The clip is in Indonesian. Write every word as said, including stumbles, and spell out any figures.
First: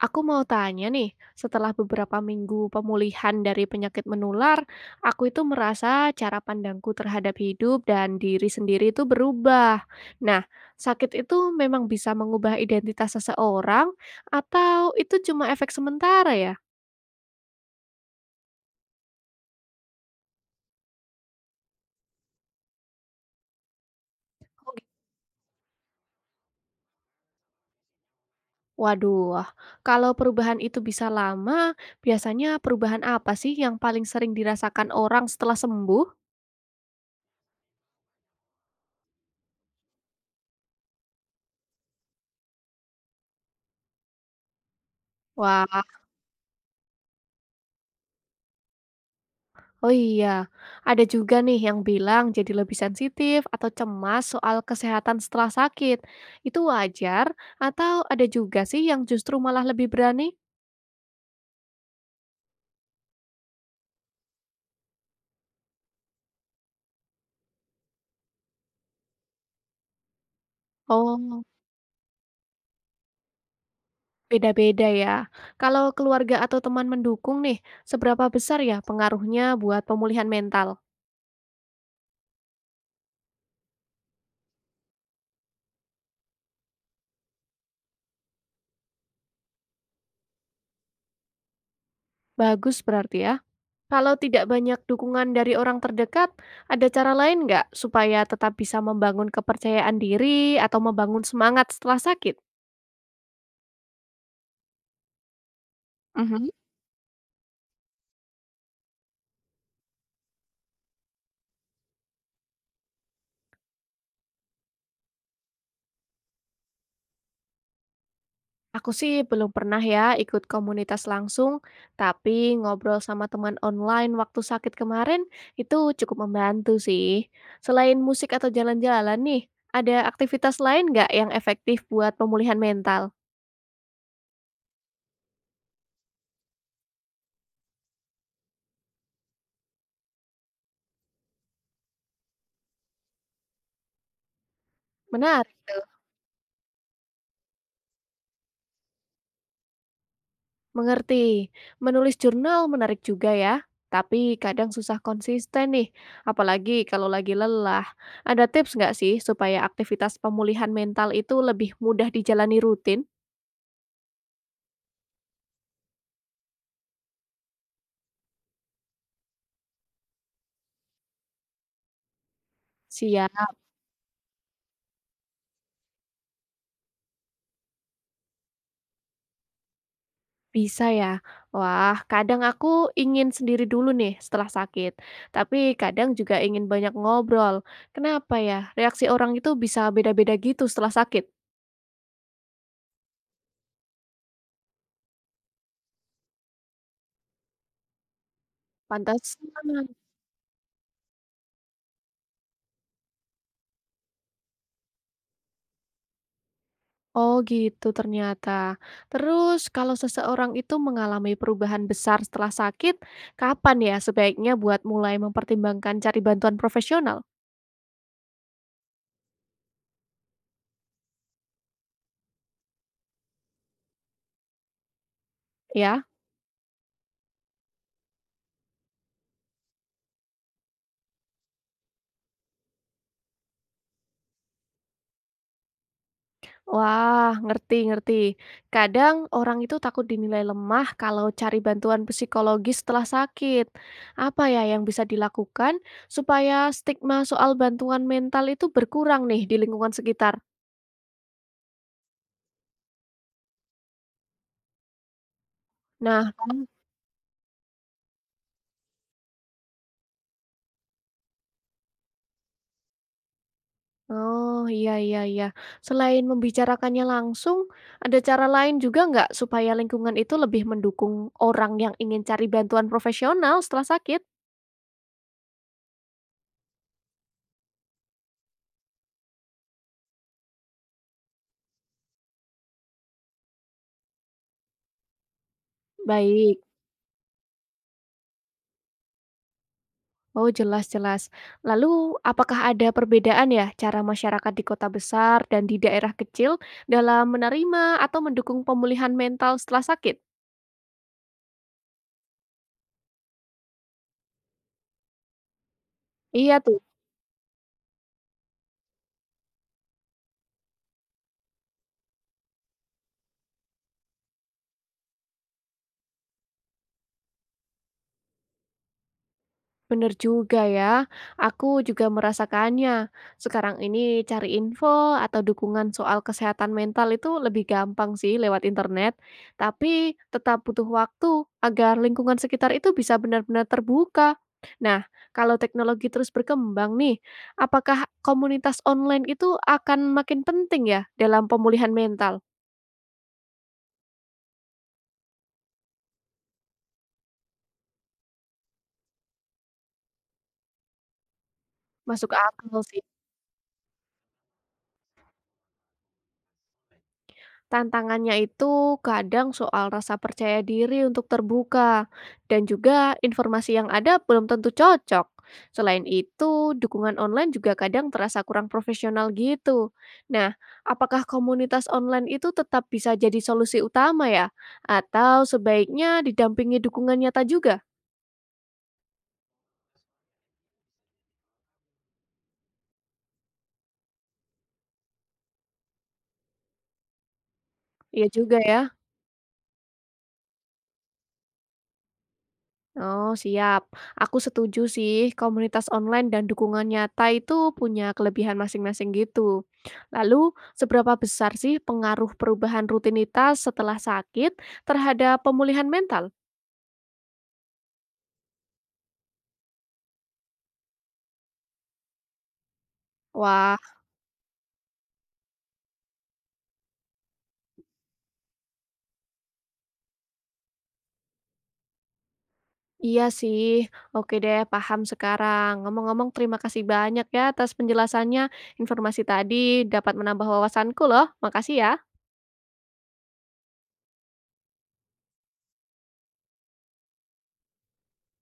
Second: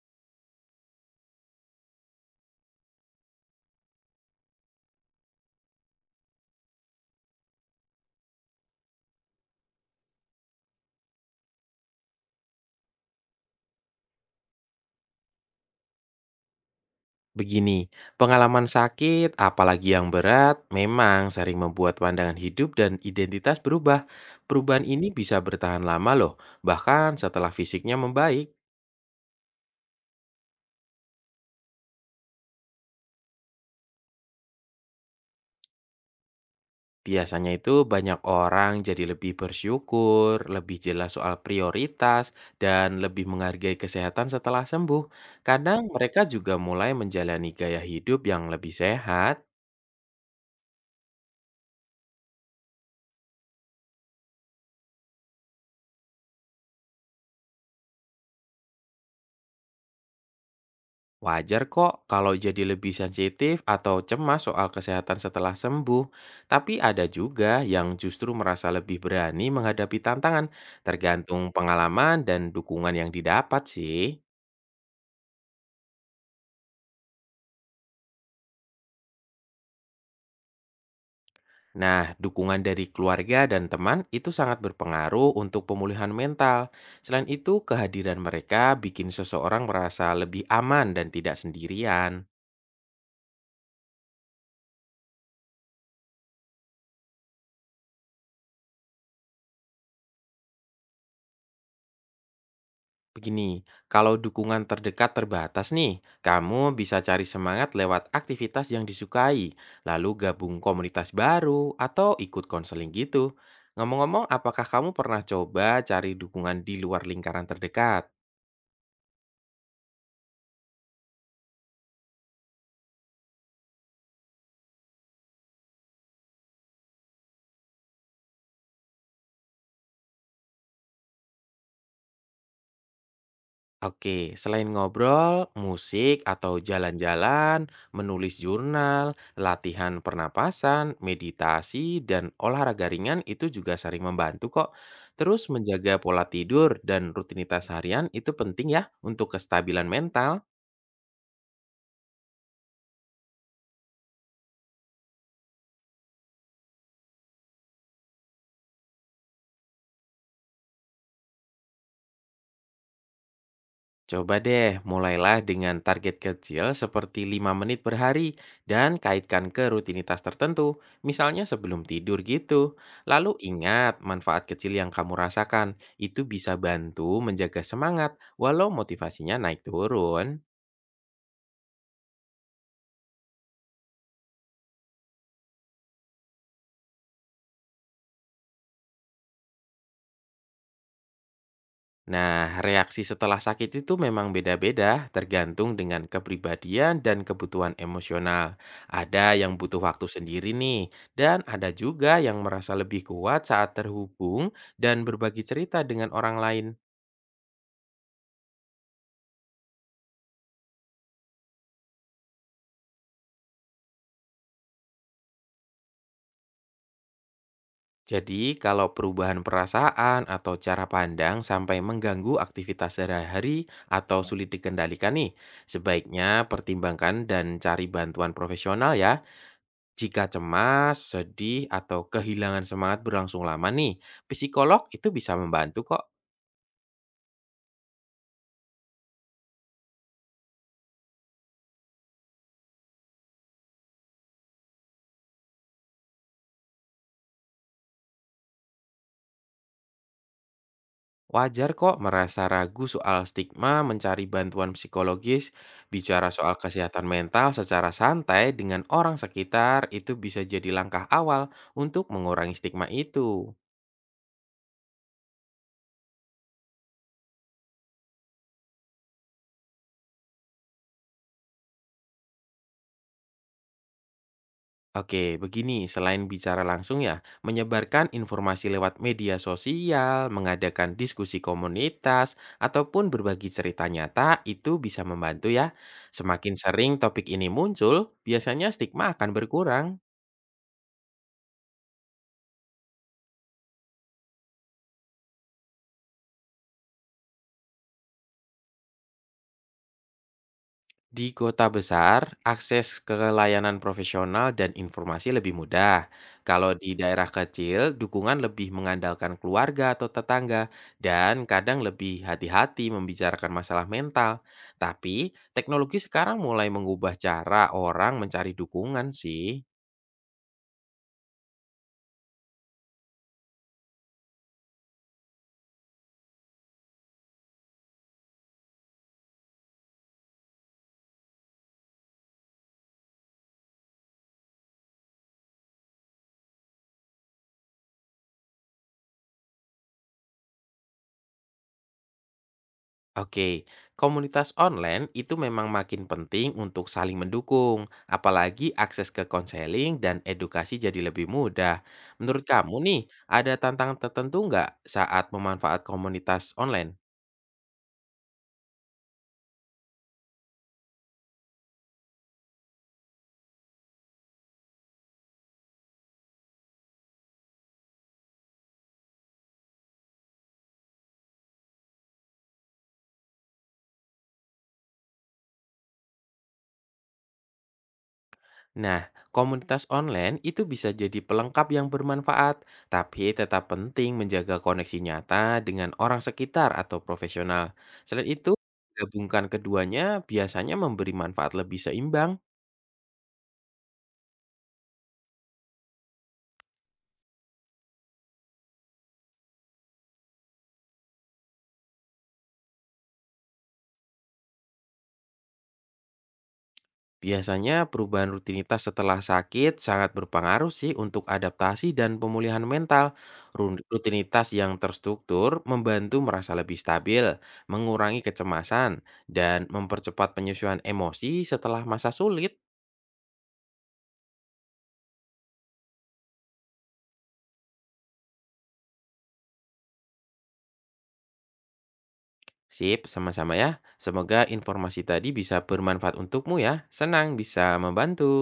Aku mau tanya nih, setelah beberapa minggu pemulihan dari penyakit menular, aku itu merasa cara pandangku terhadap hidup dan diri sendiri itu berubah. Nah, sakit itu memang bisa mengubah identitas seseorang atau itu cuma efek sementara ya? Begini, pengalaman sakit, apalagi yang berat, memang sering membuat pandangan hidup dan identitas berubah. Oh, Perubahan gitu. ini bisa bertahan lama loh, bahkan setelah fisiknya membaik. Waduh, kalau perubahan itu bisa lama, biasanya perubahan apa sih yang paling sering dirasakan orang setelah sembuh? Biasanya itu banyak orang jadi lebih bersyukur, lebih jelas soal prioritas, dan lebih menghargai kesehatan setelah sembuh. Kadang Wah. mereka juga mulai menjalani gaya hidup yang lebih sehat. Oh iya, ada juga nih yang bilang jadi lebih sensitif atau cemas soal kesehatan setelah sakit. Itu wajar atau ada juga sih yang justru malah lebih berani? Wajar kok kalau jadi lebih sensitif atau cemas soal kesehatan setelah sembuh, tapi ada juga yang justru merasa lebih berani menghadapi tantangan, Oh, tergantung pengalaman dan dukungan yang didapat sih. beda-beda ya. Kalau keluarga atau teman mendukung nih, seberapa besar ya pengaruhnya buat pemulihan mental? Nah, dukungan dari keluarga dan teman itu sangat berpengaruh untuk pemulihan mental. Selain itu, kehadiran mereka bikin seseorang merasa lebih aman dan tidak sendirian. Bagus berarti ya. Kalau tidak banyak dukungan dari orang terdekat, ada cara lain nggak supaya tetap bisa membangun kepercayaan diri atau membangun semangat setelah sakit? Begini, kalau dukungan terdekat terbatas nih, kamu bisa cari semangat lewat aktivitas yang disukai, lalu gabung komunitas baru atau ikut konseling gitu. Ngomong-ngomong, apakah kamu pernah coba cari dukungan di luar lingkaran terdekat? Aku sih belum pernah ya ikut komunitas langsung, tapi ngobrol sama teman online waktu sakit kemarin itu cukup membantu sih. Selain musik atau jalan-jalan nih, ada aktivitas lain nggak yang efektif buat pemulihan mental? Oke, selain ngobrol, musik atau jalan-jalan, menulis jurnal, latihan pernapasan, meditasi, dan olahraga ringan itu juga sering membantu kok. Terus Menarik tuh. menjaga pola tidur dan rutinitas harian itu penting ya untuk kestabilan mental. Mengerti. Menulis jurnal menarik juga ya, tapi kadang susah konsisten nih, apalagi kalau lagi lelah. Ada tips nggak sih supaya aktivitas pemulihan mental itu lebih mudah dijalani rutin? Coba deh, mulailah dengan target kecil seperti lima menit per hari dan kaitkan ke rutinitas tertentu, misalnya sebelum tidur gitu. Lalu Siap. ingat, manfaat kecil yang kamu rasakan itu bisa bantu menjaga semangat walau motivasinya naik turun. Bisa ya? Wah, kadang aku ingin sendiri dulu nih setelah sakit, tapi kadang juga ingin banyak ngobrol. Kenapa ya? Reaksi orang itu bisa beda-beda gitu setelah sakit. Nah, reaksi setelah sakit itu memang beda-beda, tergantung dengan kepribadian dan kebutuhan emosional. Ada Pantesan. yang butuh waktu sendiri nih, dan ada juga yang merasa lebih kuat saat terhubung dan berbagi cerita dengan orang lain. Oh gitu ternyata. Terus kalau seseorang itu mengalami perubahan besar setelah sakit, kapan ya sebaiknya buat mulai mempertimbangkan cari bantuan profesional? Jadi, kalau perubahan perasaan atau cara pandang sampai mengganggu aktivitas sehari-hari atau sulit dikendalikan nih, Ya. sebaiknya pertimbangkan dan cari bantuan profesional ya. Jika cemas, sedih, atau kehilangan semangat berlangsung lama nih, psikolog itu bisa membantu kok. Wah, ngerti ngerti. Kadang orang itu takut dinilai lemah kalau cari bantuan psikologis setelah sakit. Apa ya yang bisa dilakukan supaya stigma soal bantuan mental itu berkurang nih di lingkungan sekitar? Wajar kok merasa ragu soal stigma mencari bantuan psikologis, bicara Nah. soal Hmm. kesehatan mental secara santai dengan orang sekitar itu bisa jadi langkah awal untuk mengurangi stigma itu. Oh iya iya iya. Selain membicarakannya langsung, ada cara lain juga nggak supaya lingkungan itu lebih mendukung orang yang ingin cari bantuan profesional setelah sakit? Oke, begini, selain bicara langsung ya, menyebarkan informasi lewat media sosial, mengadakan diskusi komunitas, ataupun berbagi cerita nyata itu bisa membantu ya. Semakin Baik. sering topik ini muncul, biasanya stigma akan berkurang. Oh, jelas jelas. Lalu apakah ada perbedaan ya cara masyarakat di kota besar dan di daerah kecil dalam menerima atau mendukung pemulihan mental setelah sakit? Di kota besar, akses ke layanan profesional dan informasi lebih mudah. Iya tuh. Kalau di daerah kecil, dukungan lebih mengandalkan keluarga atau tetangga, dan kadang lebih hati-hati membicarakan masalah mental. Tapi, teknologi sekarang mulai mengubah cara orang mencari dukungan sih. Bener juga ya, aku juga merasakannya. Sekarang ini cari info atau dukungan soal kesehatan mental itu lebih gampang sih lewat internet, tapi tetap butuh waktu agar lingkungan sekitar itu bisa benar-benar terbuka. Nah, kalau teknologi terus berkembang nih, apakah komunitas online itu akan makin penting ya dalam pemulihan mental? Oke, komunitas online itu memang makin penting untuk saling mendukung, apalagi akses ke konseling dan edukasi jadi lebih mudah. Masuk Menurut kamu akal nih, sih. ada tantangan tertentu nggak saat memanfaat komunitas online? Tantangannya itu kadang soal rasa percaya diri untuk terbuka, dan juga informasi yang ada belum tentu cocok. Selain itu, dukungan online juga kadang terasa kurang profesional gitu. Nah, apakah komunitas online itu tetap bisa jadi solusi utama ya? Atau sebaiknya didampingi dukungan nyata juga? Nah, komunitas online itu bisa jadi pelengkap yang bermanfaat, tapi tetap penting menjaga koneksi nyata dengan orang sekitar atau profesional. Iya Selain itu, juga ya. gabungkan keduanya biasanya memberi manfaat lebih seimbang. Oh, siap. Aku setuju sih, komunitas online dan dukungan nyata itu punya kelebihan masing-masing gitu. Lalu, seberapa besar sih pengaruh perubahan rutinitas setelah sakit terhadap pemulihan mental? Biasanya perubahan rutinitas setelah sakit sangat berpengaruh sih untuk adaptasi dan pemulihan mental. Wah, Run- Rutinitas yang terstruktur membantu merasa lebih stabil, mengurangi kecemasan, dan mempercepat penyesuaian emosi setelah masa sulit. iya sih. Oke deh, paham sekarang. Ngomong-ngomong, terima kasih banyak ya atas penjelasannya. Informasi tadi dapat menambah wawasanku loh. Makasih ya. Sip, sama-sama ya. Semoga informasi tadi bisa bermanfaat untukmu ya. Senang bisa membantu.